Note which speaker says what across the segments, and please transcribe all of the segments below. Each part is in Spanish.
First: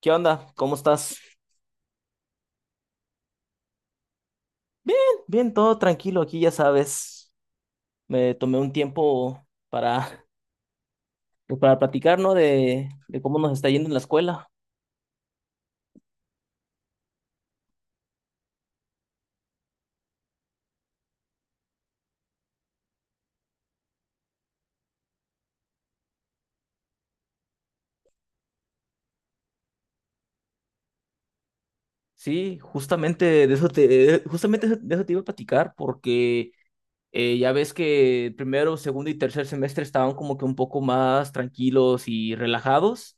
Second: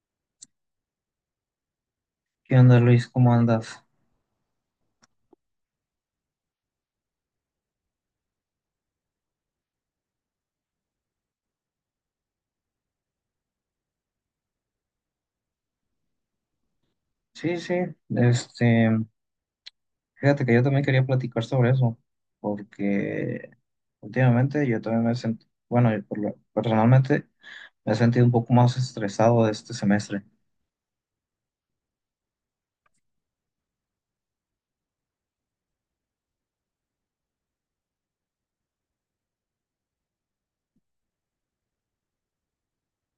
Speaker 1: ¿Qué onda? ¿Cómo estás?
Speaker 2: ¿Qué onda, Luis? ¿Cómo andas?
Speaker 1: Bien, bien, todo tranquilo aquí, ya sabes. Me tomé un tiempo para platicar, ¿no? De cómo nos está yendo en la escuela.
Speaker 2: Sí, sí, este, fíjate que yo también quería platicar sobre eso, porque últimamente yo también me sentí, bueno, personalmente me he sentido un poco más estresado de este semestre.
Speaker 1: Sí, justamente de eso te iba a platicar, porque ya ves que primero, segundo y tercer semestre estaban como que un poco más tranquilos y relajados.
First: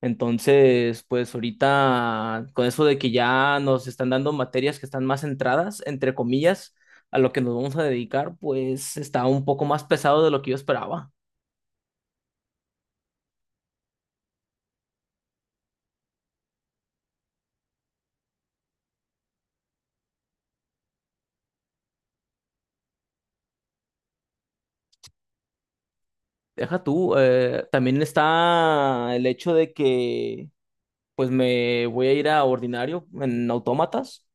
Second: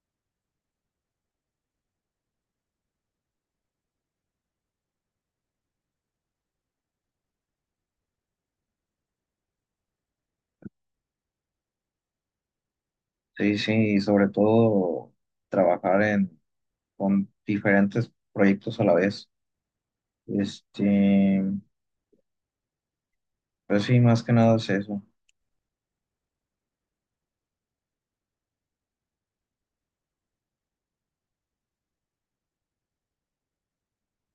Speaker 1: Entonces, pues ahorita con eso de que ya nos están dando materias que están más centradas, entre comillas, a lo que nos vamos a dedicar, pues está un poco más pesado de lo que yo esperaba.
Speaker 2: Sí, sí, y sobre todo trabajar en, con diferentes proyectos a la vez. Este, pues sí, más que nada es eso.
Speaker 1: Deja tú, también está el hecho de que pues me voy a ir a ordinario en autómatas,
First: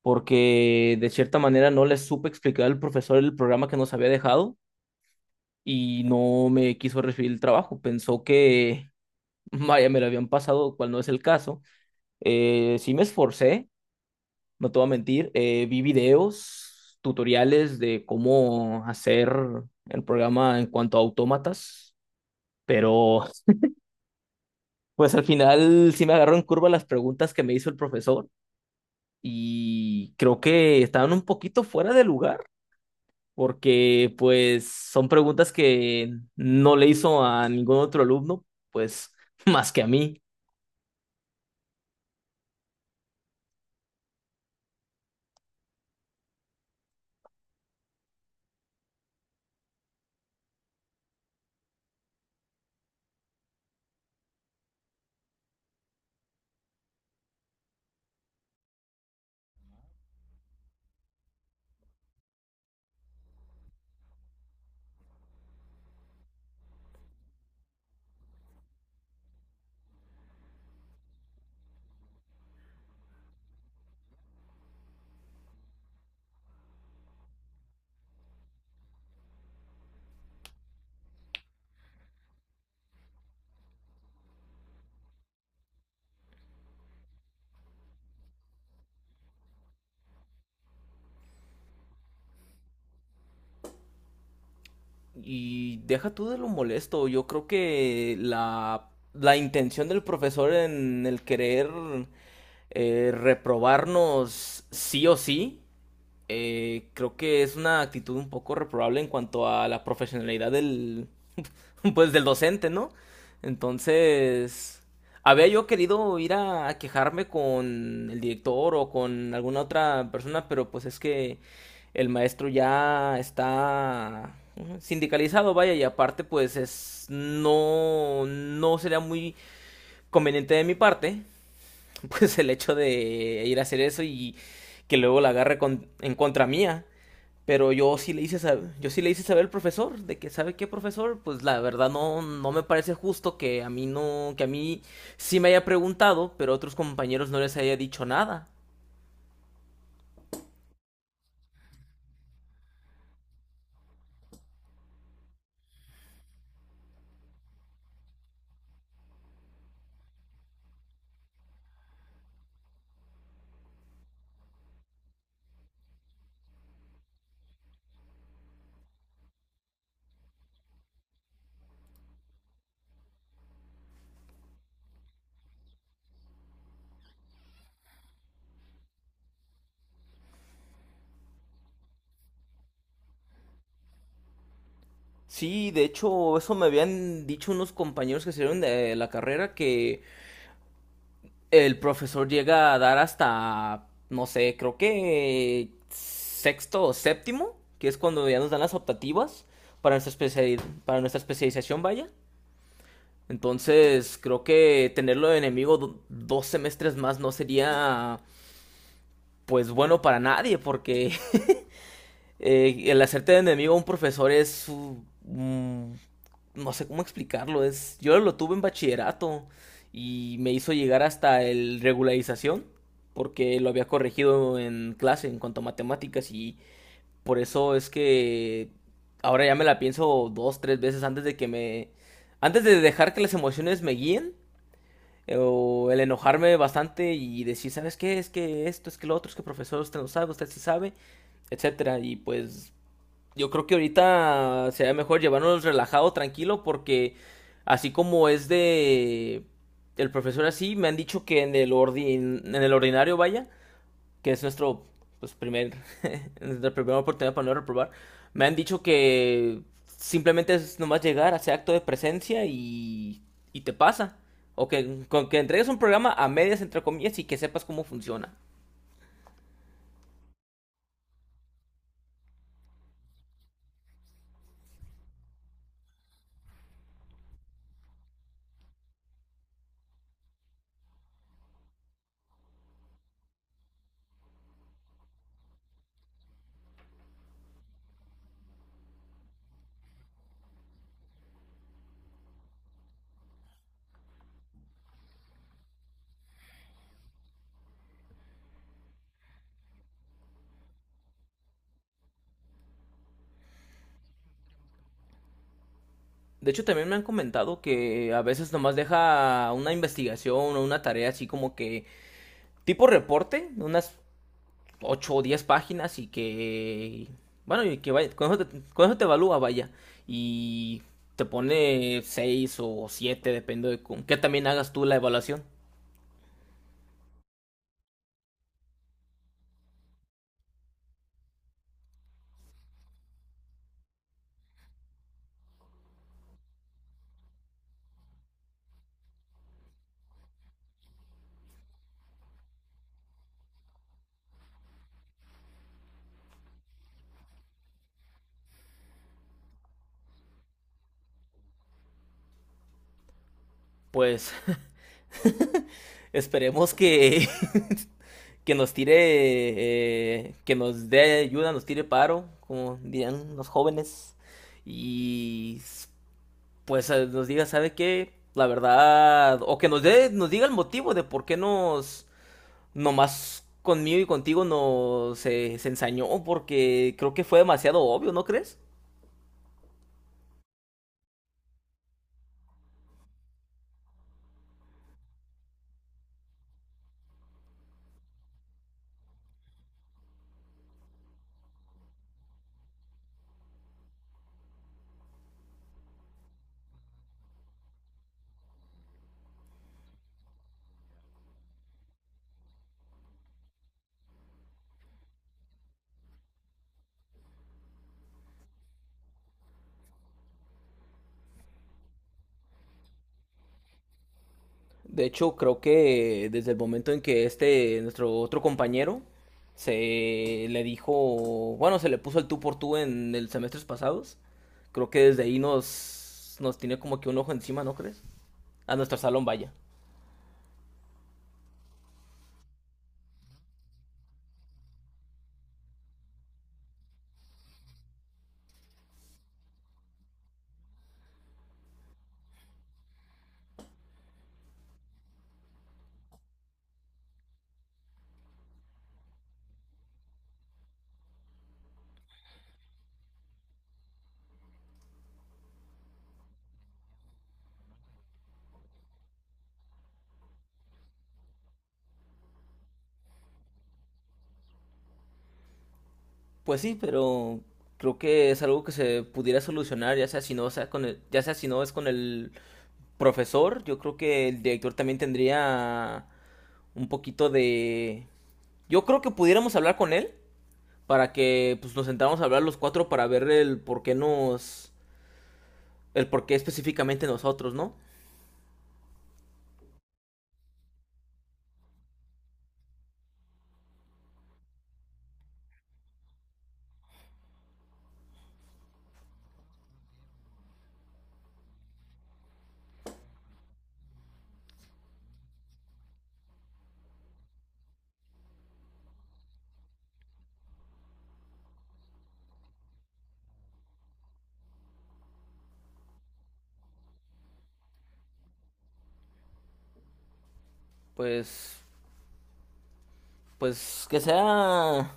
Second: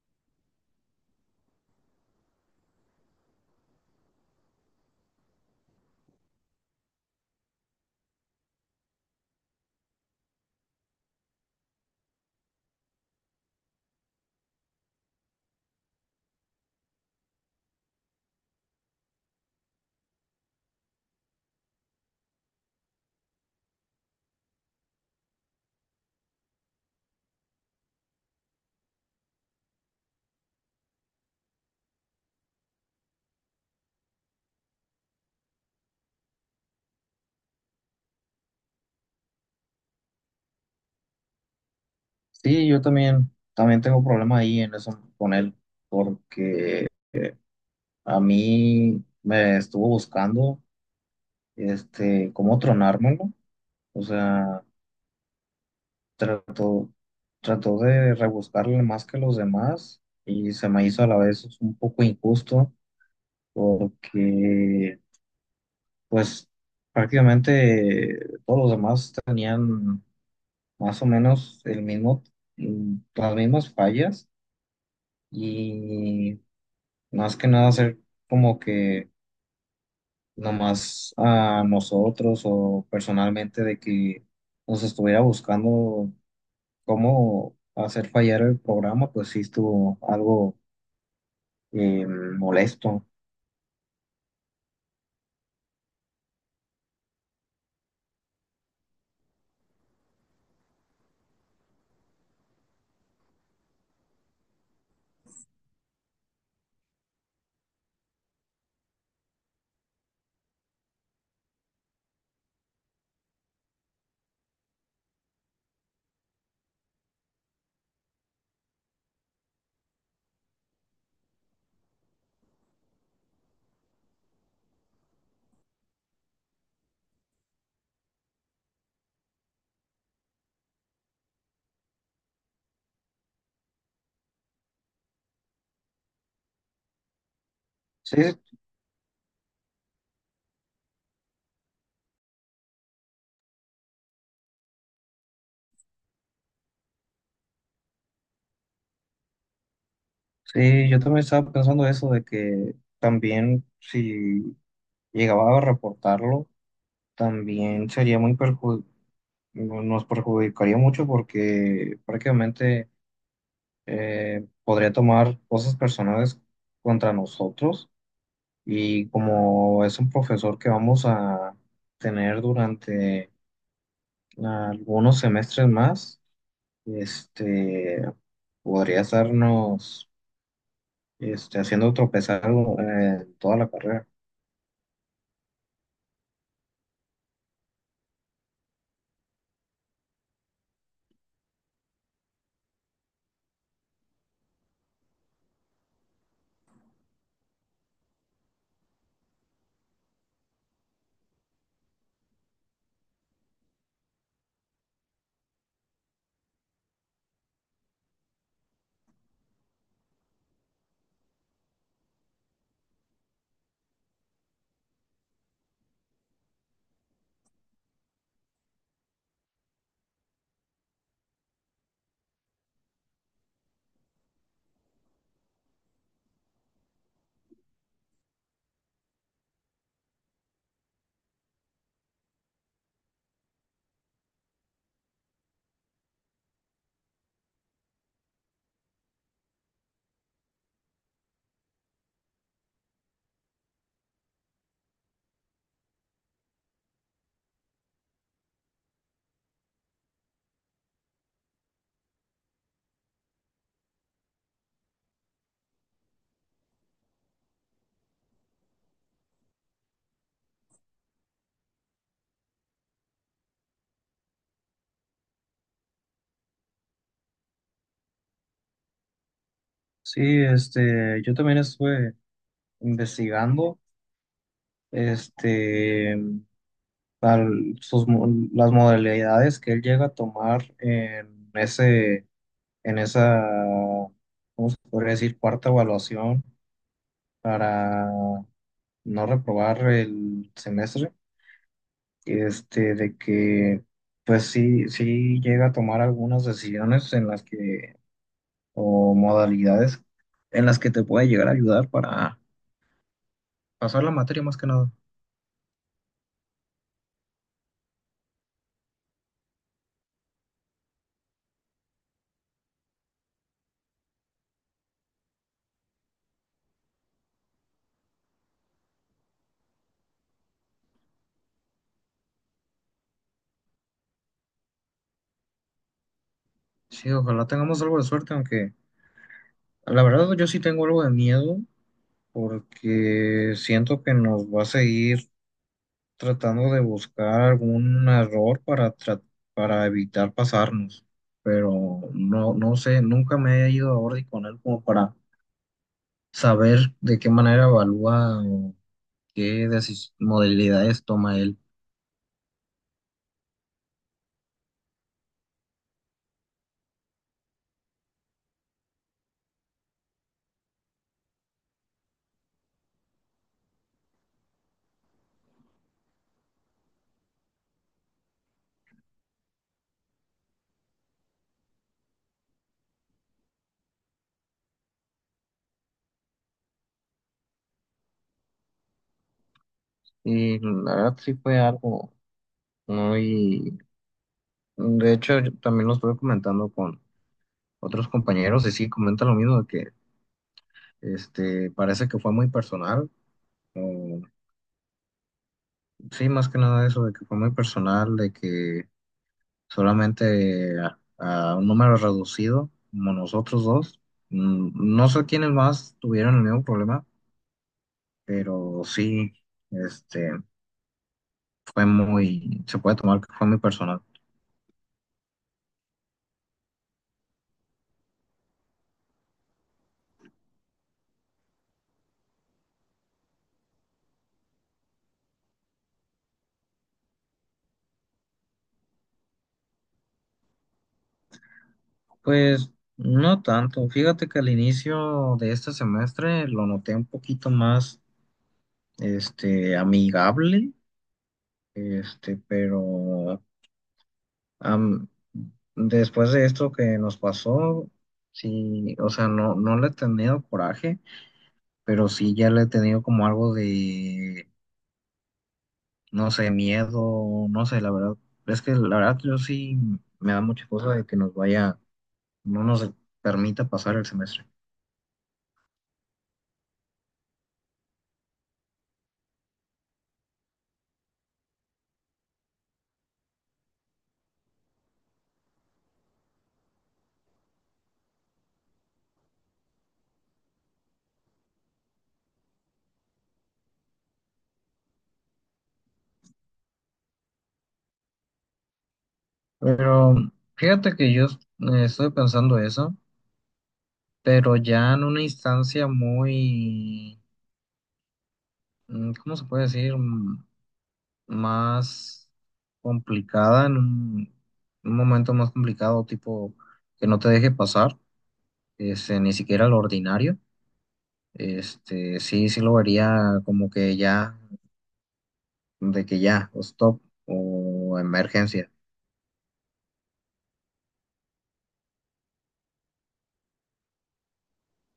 Speaker 1: porque de cierta manera no les supe explicar al profesor el programa que nos había dejado y no me quiso recibir el trabajo. Pensó que, vaya, me lo habían pasado, cual no es el caso. Sí me esforcé, no te voy a mentir. Vi videos, tutoriales de cómo hacer el programa en cuanto a autómatas, pero pues al final sí me agarró en curva las preguntas que me hizo el profesor y creo que estaban un poquito fuera de lugar porque pues son preguntas que no le hizo a ningún otro alumno, pues más que a mí.
Speaker 2: Sí, yo también, tengo problema ahí en eso con él, porque a mí me estuvo buscando, cómo tronármelo. O sea, trató, trató de rebuscarle más que los demás y se me hizo a la vez un poco injusto porque, pues, prácticamente todos los demás tenían más o menos el mismo, las mismas fallas y más que nada hacer como que nomás a nosotros o personalmente de que nos estuviera buscando cómo hacer fallar el programa, pues sí estuvo algo molesto.
Speaker 1: Y deja tú de lo molesto. Yo creo que la intención del profesor en el querer reprobarnos sí o sí, creo que es una actitud un poco reprobable en cuanto a la profesionalidad del, pues del docente, ¿no? Entonces, había yo querido ir a quejarme con el director o con alguna otra persona, pero pues es que el maestro ya está sindicalizado, vaya, y aparte pues es no sería muy conveniente de mi parte, pues el hecho de ir a hacer eso y que luego la agarre en contra mía. Pero yo sí
Speaker 2: Sí,
Speaker 1: le hice saber, yo sí le hice saber al profesor de que sabe qué profesor, pues la verdad no me parece justo que a mí no que a mí sí me haya preguntado, pero a otros compañeros no les haya dicho nada.
Speaker 2: sí, yo también estaba pensando eso de que también si llegaba a reportarlo, también sería no, nos perjudicaría mucho porque prácticamente podría tomar cosas personales contra nosotros. Y como es un profesor que vamos a tener durante algunos semestres más, este, podría estarnos haciendo tropezar toda la carrera.
Speaker 1: Sí, de hecho, eso me habían dicho unos compañeros que salieron de la carrera que el profesor llega a dar hasta no sé, creo que sexto o séptimo, que es cuando ya nos dan las optativas para nuestra especialización, vaya. Entonces, creo que tenerlo de enemigo dos semestres más no sería, pues, bueno para nadie, porque el hacerte de enemigo a un profesor es, no sé cómo explicarlo, es... Yo lo tuve en bachillerato y me hizo llegar hasta el regularización, porque lo había corregido en clase en cuanto a matemáticas y por eso es que ahora ya me la pienso dos, tres veces antes de que me... Antes de dejar que las emociones me guíen o el enojarme bastante y decir, ¿sabes qué? Es que esto, es que lo otro, es que profesor, usted no sabe, usted sí sabe, etcétera. Y pues yo creo que ahorita sería mejor llevarnos relajado, tranquilo, porque así como es de el profesor así, me han dicho que en el ordinario, vaya, que es nuestro pues, nuestra primera oportunidad para no reprobar, me han dicho que simplemente es nomás llegar, hacer acto de presencia y te pasa. O que, con que entregues un programa a medias, entre comillas, y que sepas cómo funciona.
Speaker 2: Sí, yo también estuve investigando este, al- sus mo- las modalidades que él llega a tomar en ese, en esa, ¿cómo se podría decir? Cuarta evaluación para no reprobar el semestre, de que pues sí, sí llega a tomar algunas decisiones en las que, o modalidades en las que te puede llegar a ayudar para pasar la materia más que nada.
Speaker 1: De hecho, también me han comentado que a veces nomás deja una investigación o una tarea así como que tipo reporte, unas 8 o 10 páginas y que... Bueno, y que vaya, con eso te evalúa, vaya. Y te pone 6 o 7 depende de con qué también hagas tú la evaluación.
Speaker 2: Sí, ojalá tengamos algo de suerte, aunque la verdad yo sí tengo algo de miedo porque siento que nos va a seguir tratando de buscar algún error para, para evitar pasarnos, pero no, no sé, nunca me he ido a Ordi con él como para saber de qué manera evalúa o qué modalidades toma él.
Speaker 1: Pues esperemos que, que nos tire, que nos dé ayuda, nos tire paro, como dirían los jóvenes. Y pues nos diga, ¿sabe qué? La verdad, o que nos dé, nos diga el motivo de por qué nos nomás conmigo y contigo no se, se ensañó porque creo que fue demasiado obvio, ¿no crees?
Speaker 2: Y la verdad sí fue algo muy. De hecho, yo también lo estuve comentando con otros compañeros y sí, comentan lo mismo de que parece que fue muy personal. o- sí, más que nada eso de que fue muy personal, de que solamente a un número reducido, como nosotros dos. No sé quiénes más tuvieron el mismo problema, pero sí, este, fue muy, se puede tomar que fue muy personal.
Speaker 1: De hecho, creo que desde el momento en que este, nuestro otro compañero, se le dijo, bueno, se le puso el tú por tú en el semestres pasados, creo que desde ahí nos tiene como que un ojo encima, ¿no crees? A nuestro salón vaya.
Speaker 2: Pues no tanto, fíjate que al inicio de este semestre lo noté un poquito más, amigable, pero... am- Después de esto que nos pasó, sí, o sea, no, no le he tenido coraje, pero sí ya le he tenido como algo de, no sé, miedo, no sé, la verdad, es que la verdad yo sí me da mucha cosa de que nos vaya, no nos permita pasar el semestre.
Speaker 1: Pues sí, pero creo que es algo que se pudiera solucionar, ya sea si no es con el profesor, yo creo que el director también tendría un poquito de... Yo creo que pudiéramos hablar con él para que pues, nos sentáramos a hablar los cuatro para ver el por qué nos... el por qué específicamente nosotros, ¿no?
Speaker 2: Pero fíjate que yo estoy pensando eso, pero ya en una instancia muy, ¿cómo se puede decir? Más complicada, en un momento más complicado, tipo que no te deje pasar, ni siquiera lo ordinario. Sí, sí lo vería como que ya, de que ya, o stop, o emergencia.
Speaker 1: Pues... pues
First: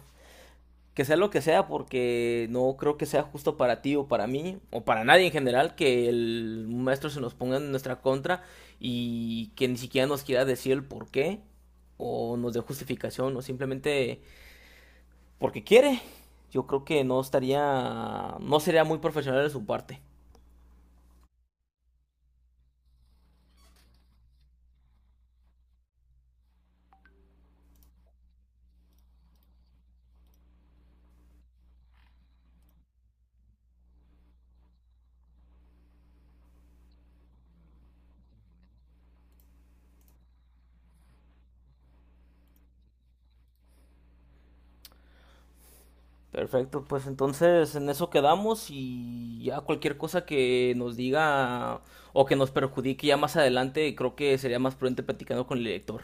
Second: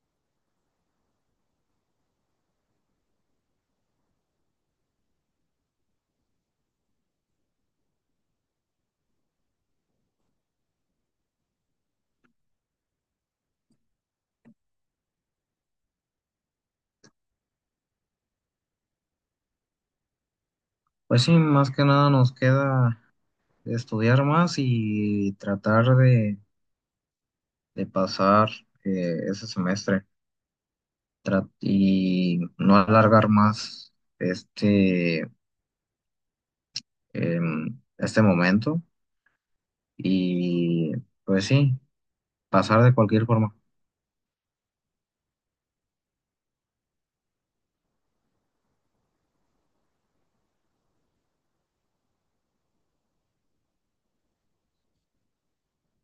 Speaker 1: que sea lo que sea porque no creo que sea justo para ti o para mí o para nadie en general que el maestro se nos ponga en nuestra contra y que ni siquiera nos quiera decir el por qué o nos dé justificación o simplemente porque quiere. Yo creo que no estaría, no sería muy profesional de su parte.
Speaker 2: Pues sí, más que nada nos queda estudiar más y tratar de pasar ese semestre y no alargar más este, este momento y pues sí, pasar de cualquier forma.
Speaker 1: Perfecto, pues entonces en eso quedamos y ya cualquier cosa que nos diga o que nos perjudique ya más adelante, creo que sería más prudente platicando con el director.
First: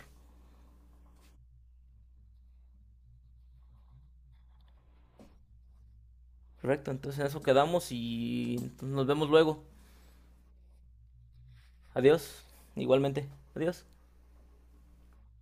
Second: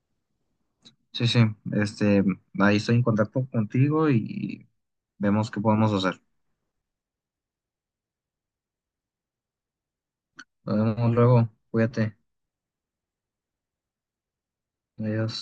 Speaker 2: Sí, sí, este, ahí estoy en contacto contigo y vemos qué podemos hacer.
Speaker 1: Correcto, entonces en eso quedamos y nos vemos luego.
Speaker 2: Nos vemos luego. Cuídate.
Speaker 1: Adiós, igualmente. Adiós.
Speaker 2: Adiós.